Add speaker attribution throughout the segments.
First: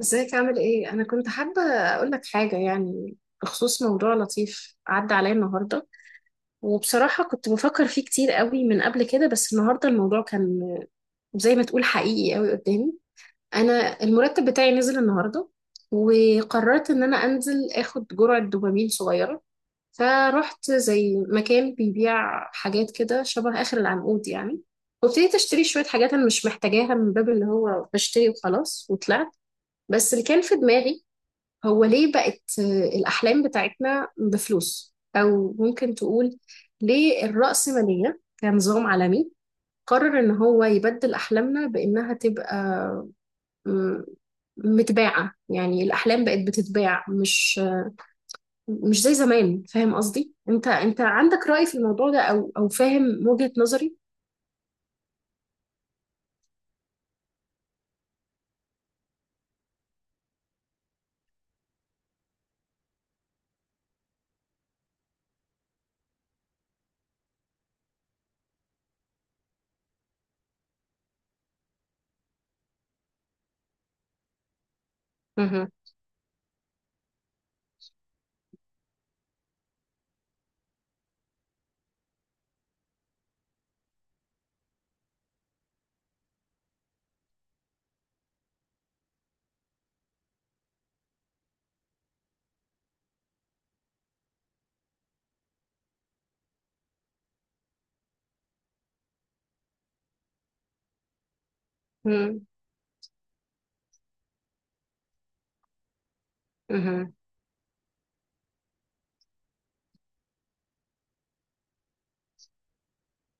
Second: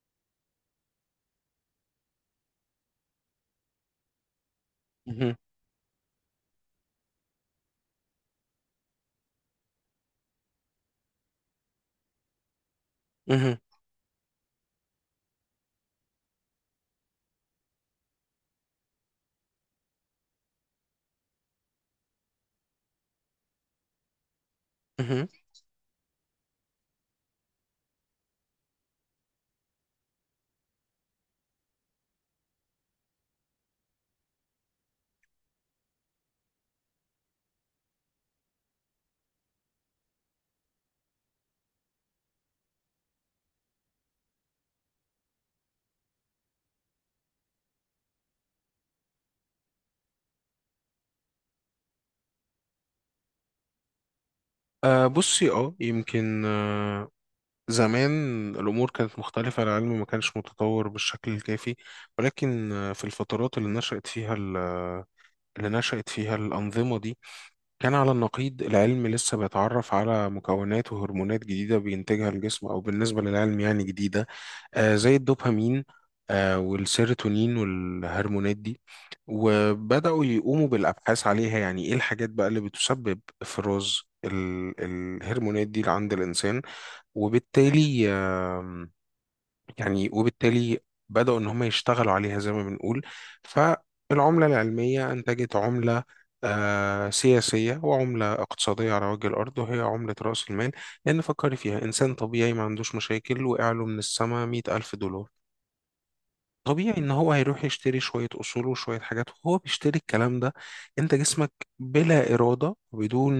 Speaker 1: ازيك عامل ايه؟ انا كنت حابة اقول لك حاجة يعني بخصوص موضوع لطيف عدى عليا
Speaker 2: مهم.
Speaker 1: النهاردة. وبصراحة كنت بفكر فيه كتير قوي من قبل كده، بس النهاردة الموضوع كان زي ما تقول حقيقي قوي قدامي.
Speaker 2: مهم.
Speaker 1: انا المرتب بتاعي نزل النهاردة، وقررت ان انا انزل اخد جرعة دوبامين صغيرة. فرحت زي مكان بيبيع حاجات كده شبه اخر العنقود يعني،
Speaker 2: مهم.
Speaker 1: وابتديت اشتري شوية حاجات انا مش محتاجاها من باب اللي هو بشتري وخلاص، وطلعت. بس اللي كان في دماغي هو ليه بقت الأحلام بتاعتنا بفلوس، أو ممكن تقول ليه الرأسمالية كنظام عالمي قرر إن هو يبدل أحلامنا بإنها تبقى م- متباعة. يعني الأحلام بقت بتتباع، مش زي زمان. فاهم قصدي؟ أنت عندك رأي في الموضوع ده أو فاهم وجهة نظري؟
Speaker 2: بصي، يمكن زمان الأمور كانت مختلفة. العلم ما كانش متطور بالشكل الكافي، ولكن في الفترات اللي نشأت فيها اللي نشأت فيها الأنظمة دي كان على النقيض. العلم لسه بيتعرف على مكونات وهرمونات جديدة بينتجها الجسم، أو بالنسبة للعلم يعني جديدة، زي
Speaker 1: مهم.
Speaker 2: الدوبامين والسيروتونين والهرمونات دي. وبدأوا يقوموا بالأبحاث عليها، يعني إيه الحاجات بقى اللي بتسبب إفراز الهرمونات دي عند الإنسان. وبالتالي يعني بدأوا إن هم يشتغلوا عليها زي ما بنقول. فالعملة العلمية أنتجت عملة سياسية وعملة اقتصادية على وجه الأرض، وهي عملة رأس المال. لأن فكري فيها، إنسان
Speaker 1: مم.
Speaker 2: طبيعي ما عندوش مشاكل وقع له من السما 100,000 دولار، طبيعي ان
Speaker 1: مهم.
Speaker 2: هو هيروح يشتري شوية اصول وشوية حاجات، وهو بيشتري الكلام ده. انت جسمك بلا ارادة، وبدون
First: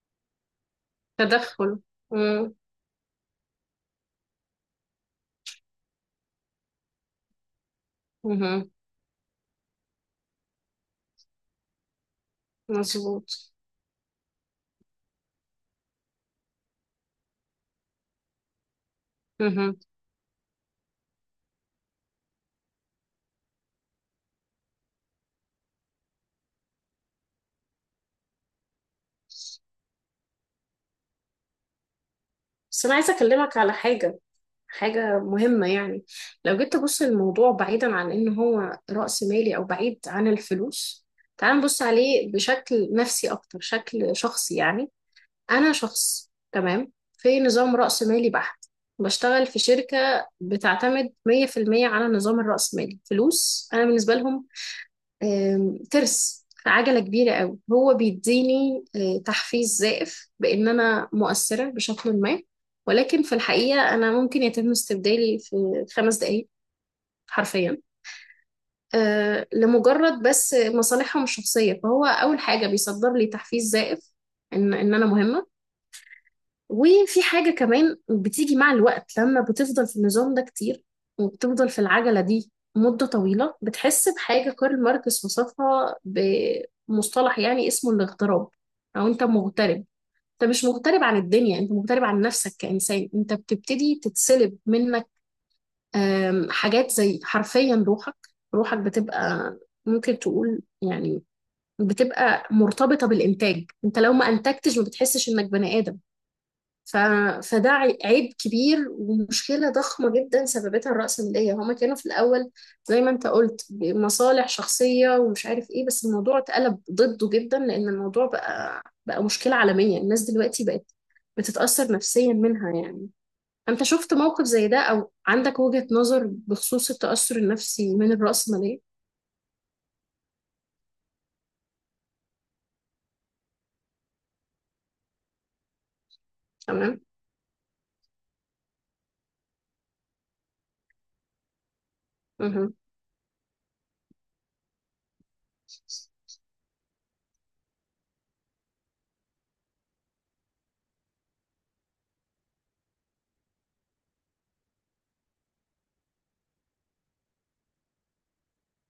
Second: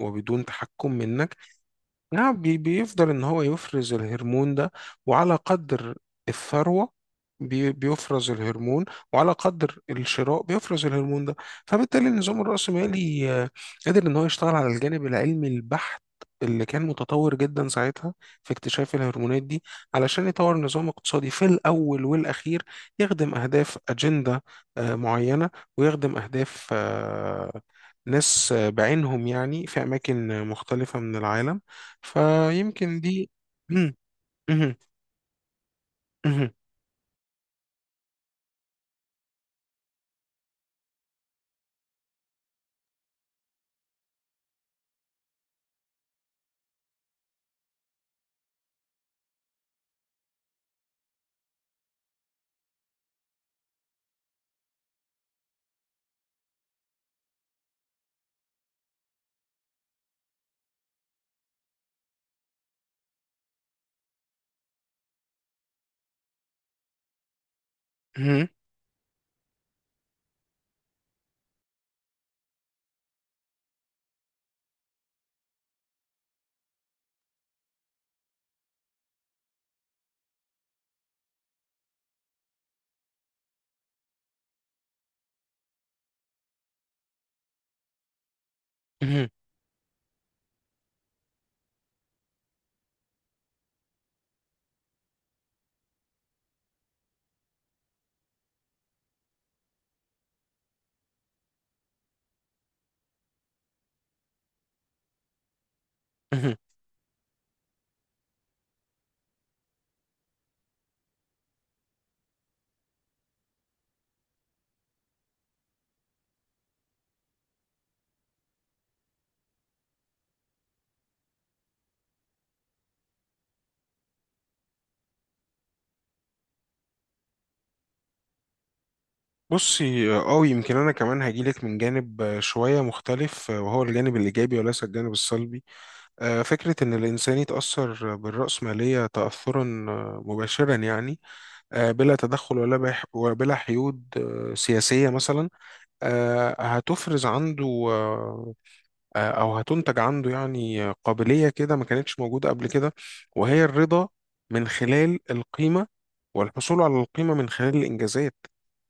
Speaker 2: وبدون تحكم منك.
Speaker 1: تدخل.
Speaker 2: نعم،
Speaker 1: مم.
Speaker 2: بيفضل ان هو يفرز الهرمون ده، وعلى قدر الثروة بيفرز
Speaker 1: مهم.
Speaker 2: الهرمون، وعلى قدر الشراء بيفرز الهرمون ده. فبالتالي النظام الرأسمالي
Speaker 1: مظبوط.
Speaker 2: قادر ان هو يشتغل على الجانب العلمي البحت اللي كان متطور جدا ساعتها في اكتشاف الهرمونات دي،
Speaker 1: مهم.
Speaker 2: علشان يطور نظام اقتصادي في الأول والأخير يخدم أهداف أجندة معينة، ويخدم أهداف ناس بعينهم، يعني في أماكن مختلفة من العالم.
Speaker 1: بس أنا
Speaker 2: فيمكن
Speaker 1: عايزة
Speaker 2: دي.
Speaker 1: أكلمك على
Speaker 2: مم،
Speaker 1: حاجة،
Speaker 2: مهم،
Speaker 1: حاجة مهمة يعني.
Speaker 2: مهم،
Speaker 1: لو جيت تبص الموضوع بعيدا عن إن هو رأس مالي أو بعيد عن الفلوس، تعال نبص عليه بشكل نفسي أكتر، شكل شخصي يعني. أنا شخص تمام في نظام رأس مالي بحت، بشتغل في شركة بتعتمد 100% على النظام الرأسمالي. فلوس أنا بالنسبة لهم ترس عجلة كبيرة قوي. هو بيديني تحفيز زائف بإن أنا مؤثرة بشكل ما، ولكن في الحقيقة أنا ممكن يتم استبدالي في 5 دقايق حرفيا،
Speaker 2: مهم،
Speaker 1: لمجرد بس مصالحهم الشخصية. فهو أول حاجة بيصدر لي تحفيز زائف إن أنا مهمة. وفي حاجة كمان بتيجي مع الوقت لما بتفضل في النظام ده كتير، وبتفضل في العجلة دي مدة طويلة. بتحس بحاجة كارل ماركس وصفها بمصطلح يعني اسمه الاغتراب، أو أنت
Speaker 2: مهم،
Speaker 1: مغترب. أنت مش مغترب عن الدنيا، أنت مغترب عن نفسك كإنسان. أنت بتبتدي تتسلب منك حاجات زي حرفيا روحك. روحك بتبقى ممكن تقول يعني بتبقى مرتبطة بالإنتاج. أنت لو ما أنتجتش ما بتحسش إنك بني آدم.
Speaker 2: مهم.
Speaker 1: ف... فده عيب كبير ومشكلة ضخمة جدا سببتها الرأسمالية. هما كانوا في الأول زي ما انت قلت مصالح شخصية ومش عارف ايه، بس الموضوع اتقلب ضده جدا، لأن الموضوع بقى مشكلة عالمية. الناس دلوقتي بقت بتتأثر نفسيا منها يعني. انت شفت موقف زي ده أو عندك وجهة نظر بخصوص التأثر النفسي من الرأسمالية؟
Speaker 2: بصي، يمكن انا كمان هجيلك من جانب شويه مختلف، وهو الجانب الايجابي وليس الجانب السلبي. فكره ان
Speaker 1: تمام.
Speaker 2: الانسان يتاثر بالراسماليه تاثرا مباشرا، يعني بلا تدخل
Speaker 1: مهم.
Speaker 2: ولا وبلا حيود سياسيه مثلا، هتفرز عنده، آه، او هتنتج عنده يعني قابليه كده ما كانتش موجوده قبل كده، وهي الرضا من خلال القيمه، والحصول على القيمه من خلال الانجازات.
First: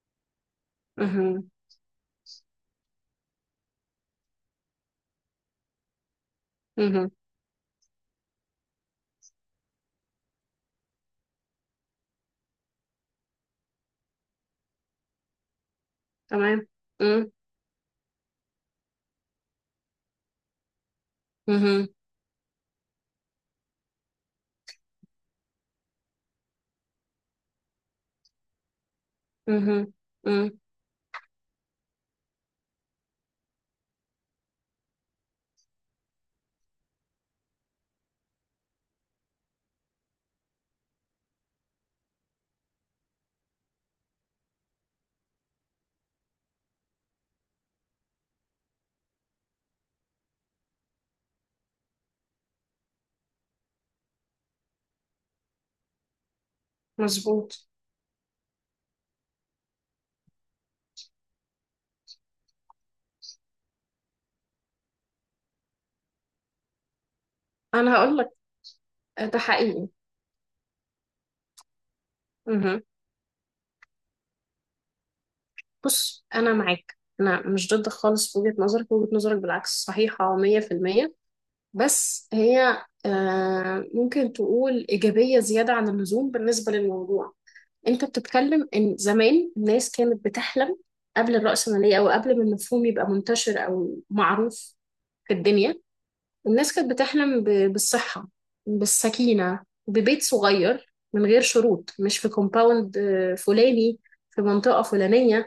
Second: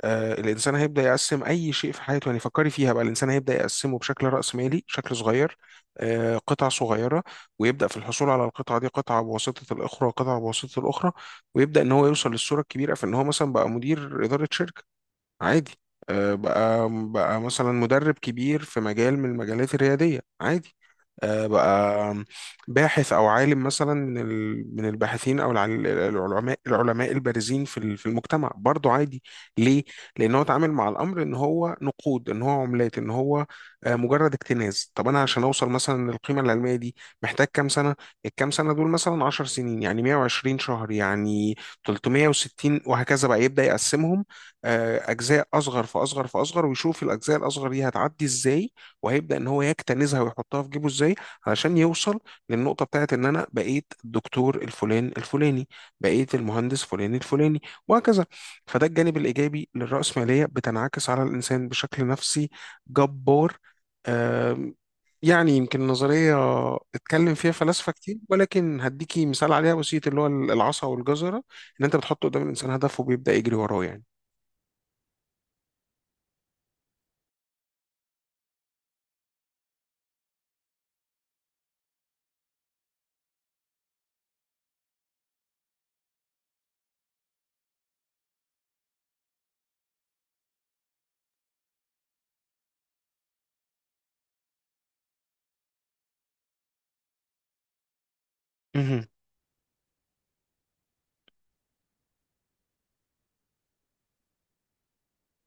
Speaker 2: الانسان هيبدا يقسم
Speaker 1: مهم.
Speaker 2: اي شيء في حياته، يعني فكري فيها بقى، الانسان هيبدا يقسمه بشكل راسمالي شكل صغير، قطع
Speaker 1: مهم.
Speaker 2: صغيره، ويبدا في الحصول على القطعه دي قطعه بواسطه الاخرى وقطعه بواسطه الاخرى، ويبدا ان هو يوصل للصوره الكبيره في ان هو مثلا بقى مدير اداره شركه عادي،
Speaker 1: تمام.
Speaker 2: بقى
Speaker 1: مم.
Speaker 2: بقى مثلا مدرب كبير في مجال من المجالات الريادية عادي،
Speaker 1: مهم.
Speaker 2: بقى باحث أو عالم مثلا من من الباحثين أو العلماء البارزين في في المجتمع برضه عادي. ليه؟
Speaker 1: مهم.
Speaker 2: لأن هو
Speaker 1: مم.
Speaker 2: اتعامل مع الأمر إن هو نقود، إن هو عملات، إن هو مجرد اكتناز. طب أنا عشان أوصل مثلا للقيمة العلمية دي محتاج كام سنة؟ الكام سنة دول مثلا 10 سنين، يعني 120 شهر، يعني 360، وهكذا بقى يبدأ يقسمهم اجزاء اصغر فاصغر فاصغر، ويشوف الاجزاء الاصغر دي هتعدي ازاي، وهيبدا ان هو يكتنزها ويحطها في جيبه ازاي، علشان يوصل للنقطه بتاعت ان انا بقيت الدكتور الفلان الفلاني، بقيت المهندس فلان الفلاني،
Speaker 1: مظبوط.
Speaker 2: وهكذا. فده الجانب الايجابي للراسماليه، بتنعكس على الانسان بشكل نفسي جبار. آم، يعني يمكن نظرية اتكلم فيها فلاسفة
Speaker 1: انا هقول
Speaker 2: كتير،
Speaker 1: لك،
Speaker 2: ولكن هديكي
Speaker 1: ده
Speaker 2: مثال عليها
Speaker 1: حقيقي.
Speaker 2: بسيط، اللي هو العصا والجزرة، ان انت بتحط قدام الانسان
Speaker 1: مهم.
Speaker 2: هدف وبيبدأ يجري وراه يعني.
Speaker 1: بص، انا معاك، انا مش ضد خالص في وجهة نظرك. وجهة نظرك بالعكس صحيحة 100%. بس هي ممكن تقول إيجابية زيادة عن اللزوم بالنسبة للموضوع. انت بتتكلم ان زمان الناس كانت بتحلم قبل الرأسمالية او قبل ما المفهوم يبقى منتشر او معروف في الدنيا. الناس كانت بتحلم بالصحة،
Speaker 2: مهم.
Speaker 1: بالسكينة، ببيت صغير من غير شروط، مش في كومباوند فلاني في منطقة فلانية.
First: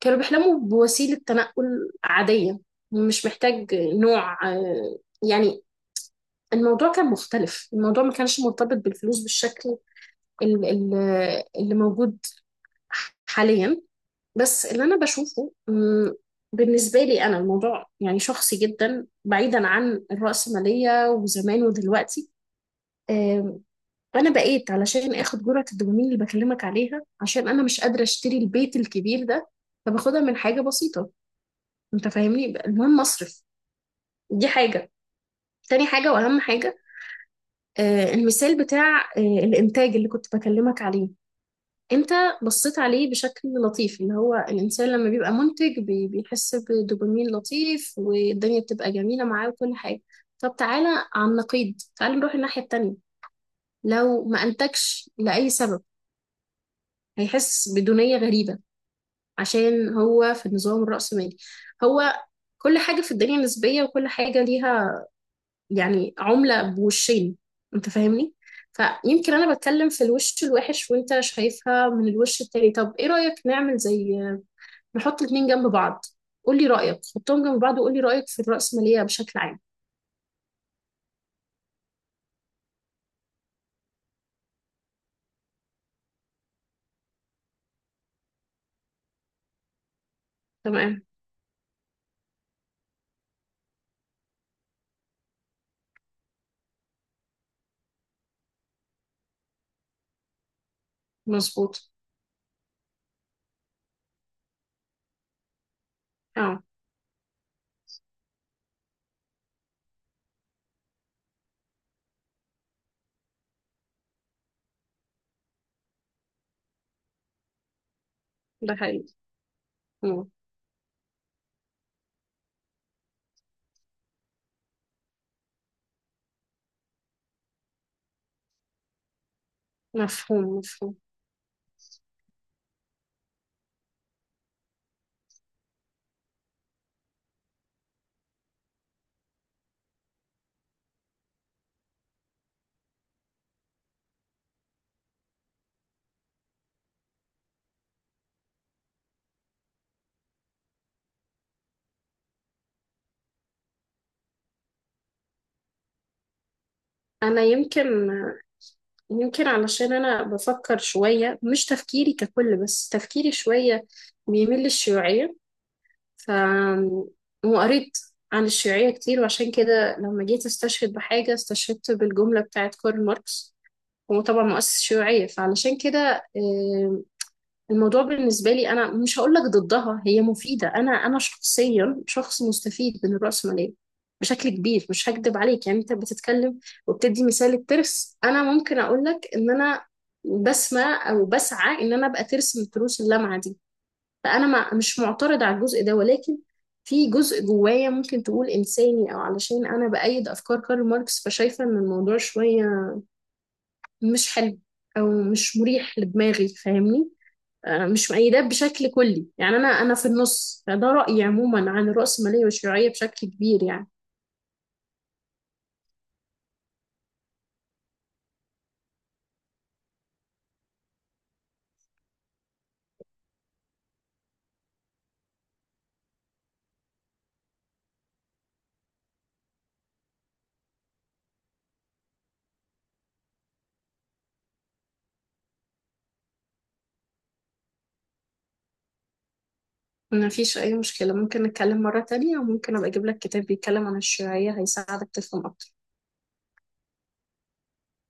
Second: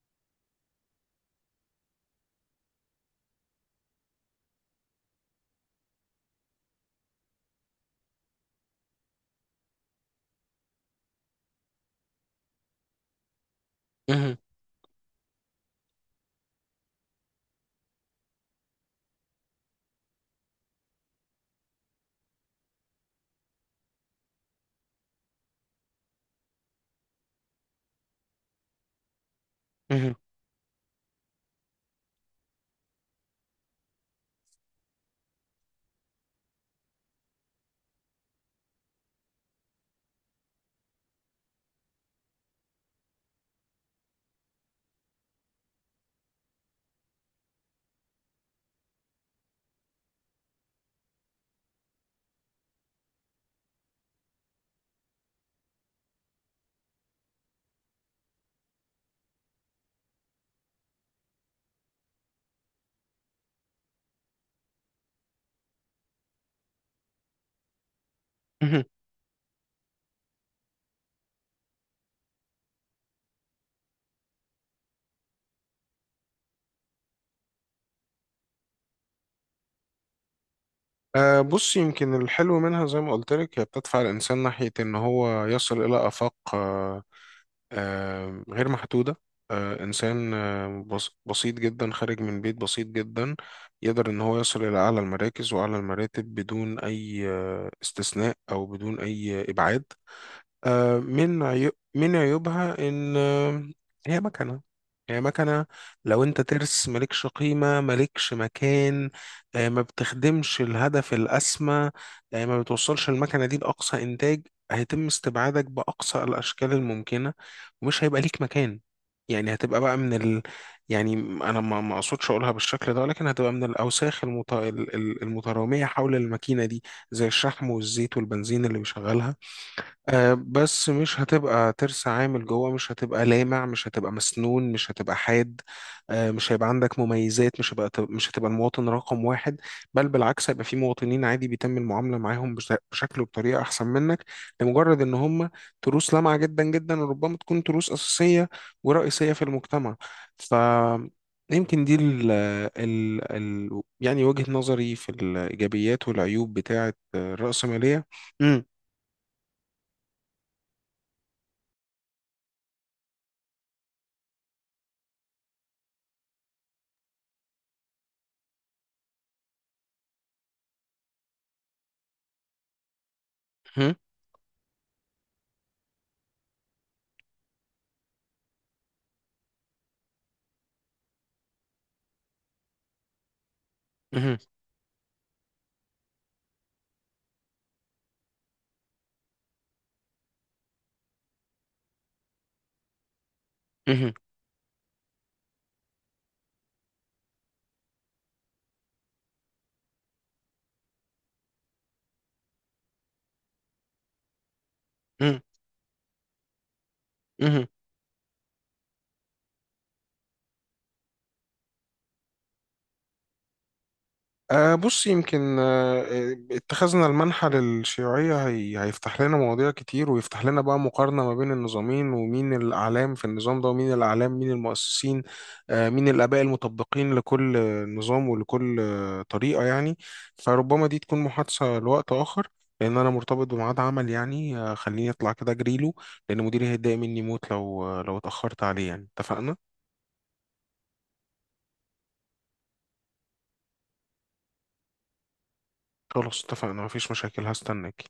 Speaker 1: كانوا بيحلموا بوسيلة تنقل عادية، مش محتاج نوع يعني. الموضوع كان مختلف، الموضوع ما كانش مرتبط بالفلوس بالشكل ال- ال- اللي موجود حاليا.
Speaker 2: مهم.
Speaker 1: بس اللي أنا بشوفه، بالنسبة لي أنا الموضوع يعني شخصي جدا بعيدا عن الرأسمالية وزمان ودلوقتي. آم، أنا بقيت علشان آخد جرعة الدوبامين اللي بكلمك عليها عشان أنا مش قادرة أشتري البيت الكبير ده،
Speaker 2: مهم.
Speaker 1: فباخدها من حاجة بسيطة. انت فاهمني، المهم اصرف. دي حاجة. تاني حاجة واهم حاجة، المثال بتاع الانتاج اللي كنت بكلمك عليه. انت بصيت عليه بشكل لطيف، اللي هو الانسان لما بيبقى منتج بيحس بدوبامين لطيف والدنيا بتبقى جميلة معاه وكل حاجة. طب تعالى على النقيض، تعالى نروح الناحية التانية. لو ما انتجش لأي سبب، هيحس بدونية غريبة، عشان هو في النظام الرأسمالي. هو كل حاجة في الدنيا نسبية وكل حاجة ليها يعني عملة بوشين. انت فاهمني.
Speaker 2: مهم.
Speaker 1: فيمكن انا بتكلم في الوش الوحش وانت شايفها من الوش التاني. طب ايه رأيك نعمل زي نحط الاتنين جنب بعض. قولي رأيك، حطهم جنب بعض وقولي رأيك في الرأسمالية بشكل عام.
Speaker 2: بص، يمكن الحلو منها زي ما قلت لك، هي بتدفع الإنسان ناحية إن هو يصل إلى آفاق غير محدودة. إنسان
Speaker 1: تمام.
Speaker 2: بسيط جدا خارج من بيت بسيط جدا يقدر إن هو يصل إلى أعلى المراكز وأعلى المراتب بدون أي استثناء، أو بدون أي إبعاد.
Speaker 1: مظبوط.
Speaker 2: من عيوبها ان هي مكنه هي مكنه، لو انت
Speaker 1: اه،
Speaker 2: ترس مالكش قيمه مالكش مكان. ما بتخدمش الهدف الاسمى، ما بتوصلش المكنه دي لاقصى انتاج، هيتم استبعادك باقصى الاشكال الممكنه، ومش هيبقى ليك
Speaker 1: ده
Speaker 2: مكان.
Speaker 1: حقيقي.
Speaker 2: يعني هتبقى بقى
Speaker 1: مم.
Speaker 2: يعني انا ما اقصدش اقولها بالشكل ده، ولكن هتبقى من الاوساخ المتراميه حول الماكينه دي، زي الشحم والزيت والبنزين اللي بيشغلها.
Speaker 1: مفهوم،
Speaker 2: بس
Speaker 1: مفهوم.
Speaker 2: مش هتبقى ترس عامل جوه، مش هتبقى لامع، مش هتبقى مسنون، مش هتبقى حاد. مش هيبقى عندك مميزات، مش هتبقى المواطن رقم واحد. بل بالعكس، هيبقى في مواطنين عادي بيتم المعاملة معاهم بشكل وبطريقة أحسن منك، لمجرد إن هم تروس لامعة جدا جدا، وربما تكون تروس أساسية ورئيسية في المجتمع. ف يمكن دي ال ال ال يعني وجهة نظري في الإيجابيات والعيوب بتاعة
Speaker 1: انا يمكن
Speaker 2: الرأسمالية. مم.
Speaker 1: يمكن علشان انا بفكر شوية، مش تفكيري ككل بس تفكيري شوية بيميل للشيوعية. ف وقريت عن الشيوعية كتير، وعشان كده لما جيت استشهد بحاجة استشهدت بالجملة بتاعت كارل ماركس. هو طبعا مؤسس الشيوعية، فعلشان كده الموضوع بالنسبة لي أنا مش هقول لك ضدها، هي مفيدة. أنا شخصيا شخص مستفيد من الرأسمالية
Speaker 2: مم.
Speaker 1: بشكل كبير، مش هكدب عليك يعني. أنت بتتكلم وبتدي مثال الترس، أنا ممكن أقول لك إن أنا بسمع أو بسعى إن أنا أبقى ترس من تروس اللمعة دي.
Speaker 2: مهم.
Speaker 1: فانا ما مش معترض على الجزء ده، ولكن في جزء جوايا ممكن تقول انساني او علشان انا بايد افكار كارل ماركس، فشايفه ان الموضوع شويه مش حلو او
Speaker 2: مهم.
Speaker 1: مش مريح لدماغي. فاهمني؟
Speaker 2: مهم.
Speaker 1: مش مؤيداه بشكل كلي يعني، انا في النص. فده رايي عموما عن الرأسمالية والشيوعيه بشكل كبير يعني.
Speaker 2: بص، يمكن، أه آه، اتخذنا المنحى للشيوعية، هي هيفتح لنا مواضيع كتير، ويفتح لنا بقى مقارنة ما بين النظامين، ومين الأعلام في النظام ده، ومين الأعلام، مين المؤسسين، أه مين الآباء المطبقين لكل نظام ولكل طريقة يعني. فربما دي تكون محادثة لوقت آخر، لأن أنا مرتبط بميعاد عمل، يعني خليني أطلع كده أجريله، لأن مديري هيتضايق مني موت لو لو اتأخرت عليه، يعني اتفقنا؟
Speaker 1: ما فيش اي مشكله، ممكن نتكلم مره تانية، وممكن ابقى اجيب لك كتاب بيتكلم عن الشيوعيه هيساعدك تفهم اكتر.
Speaker 2: خلاص، اتفقنا، مفيش مشاكل، هستناك.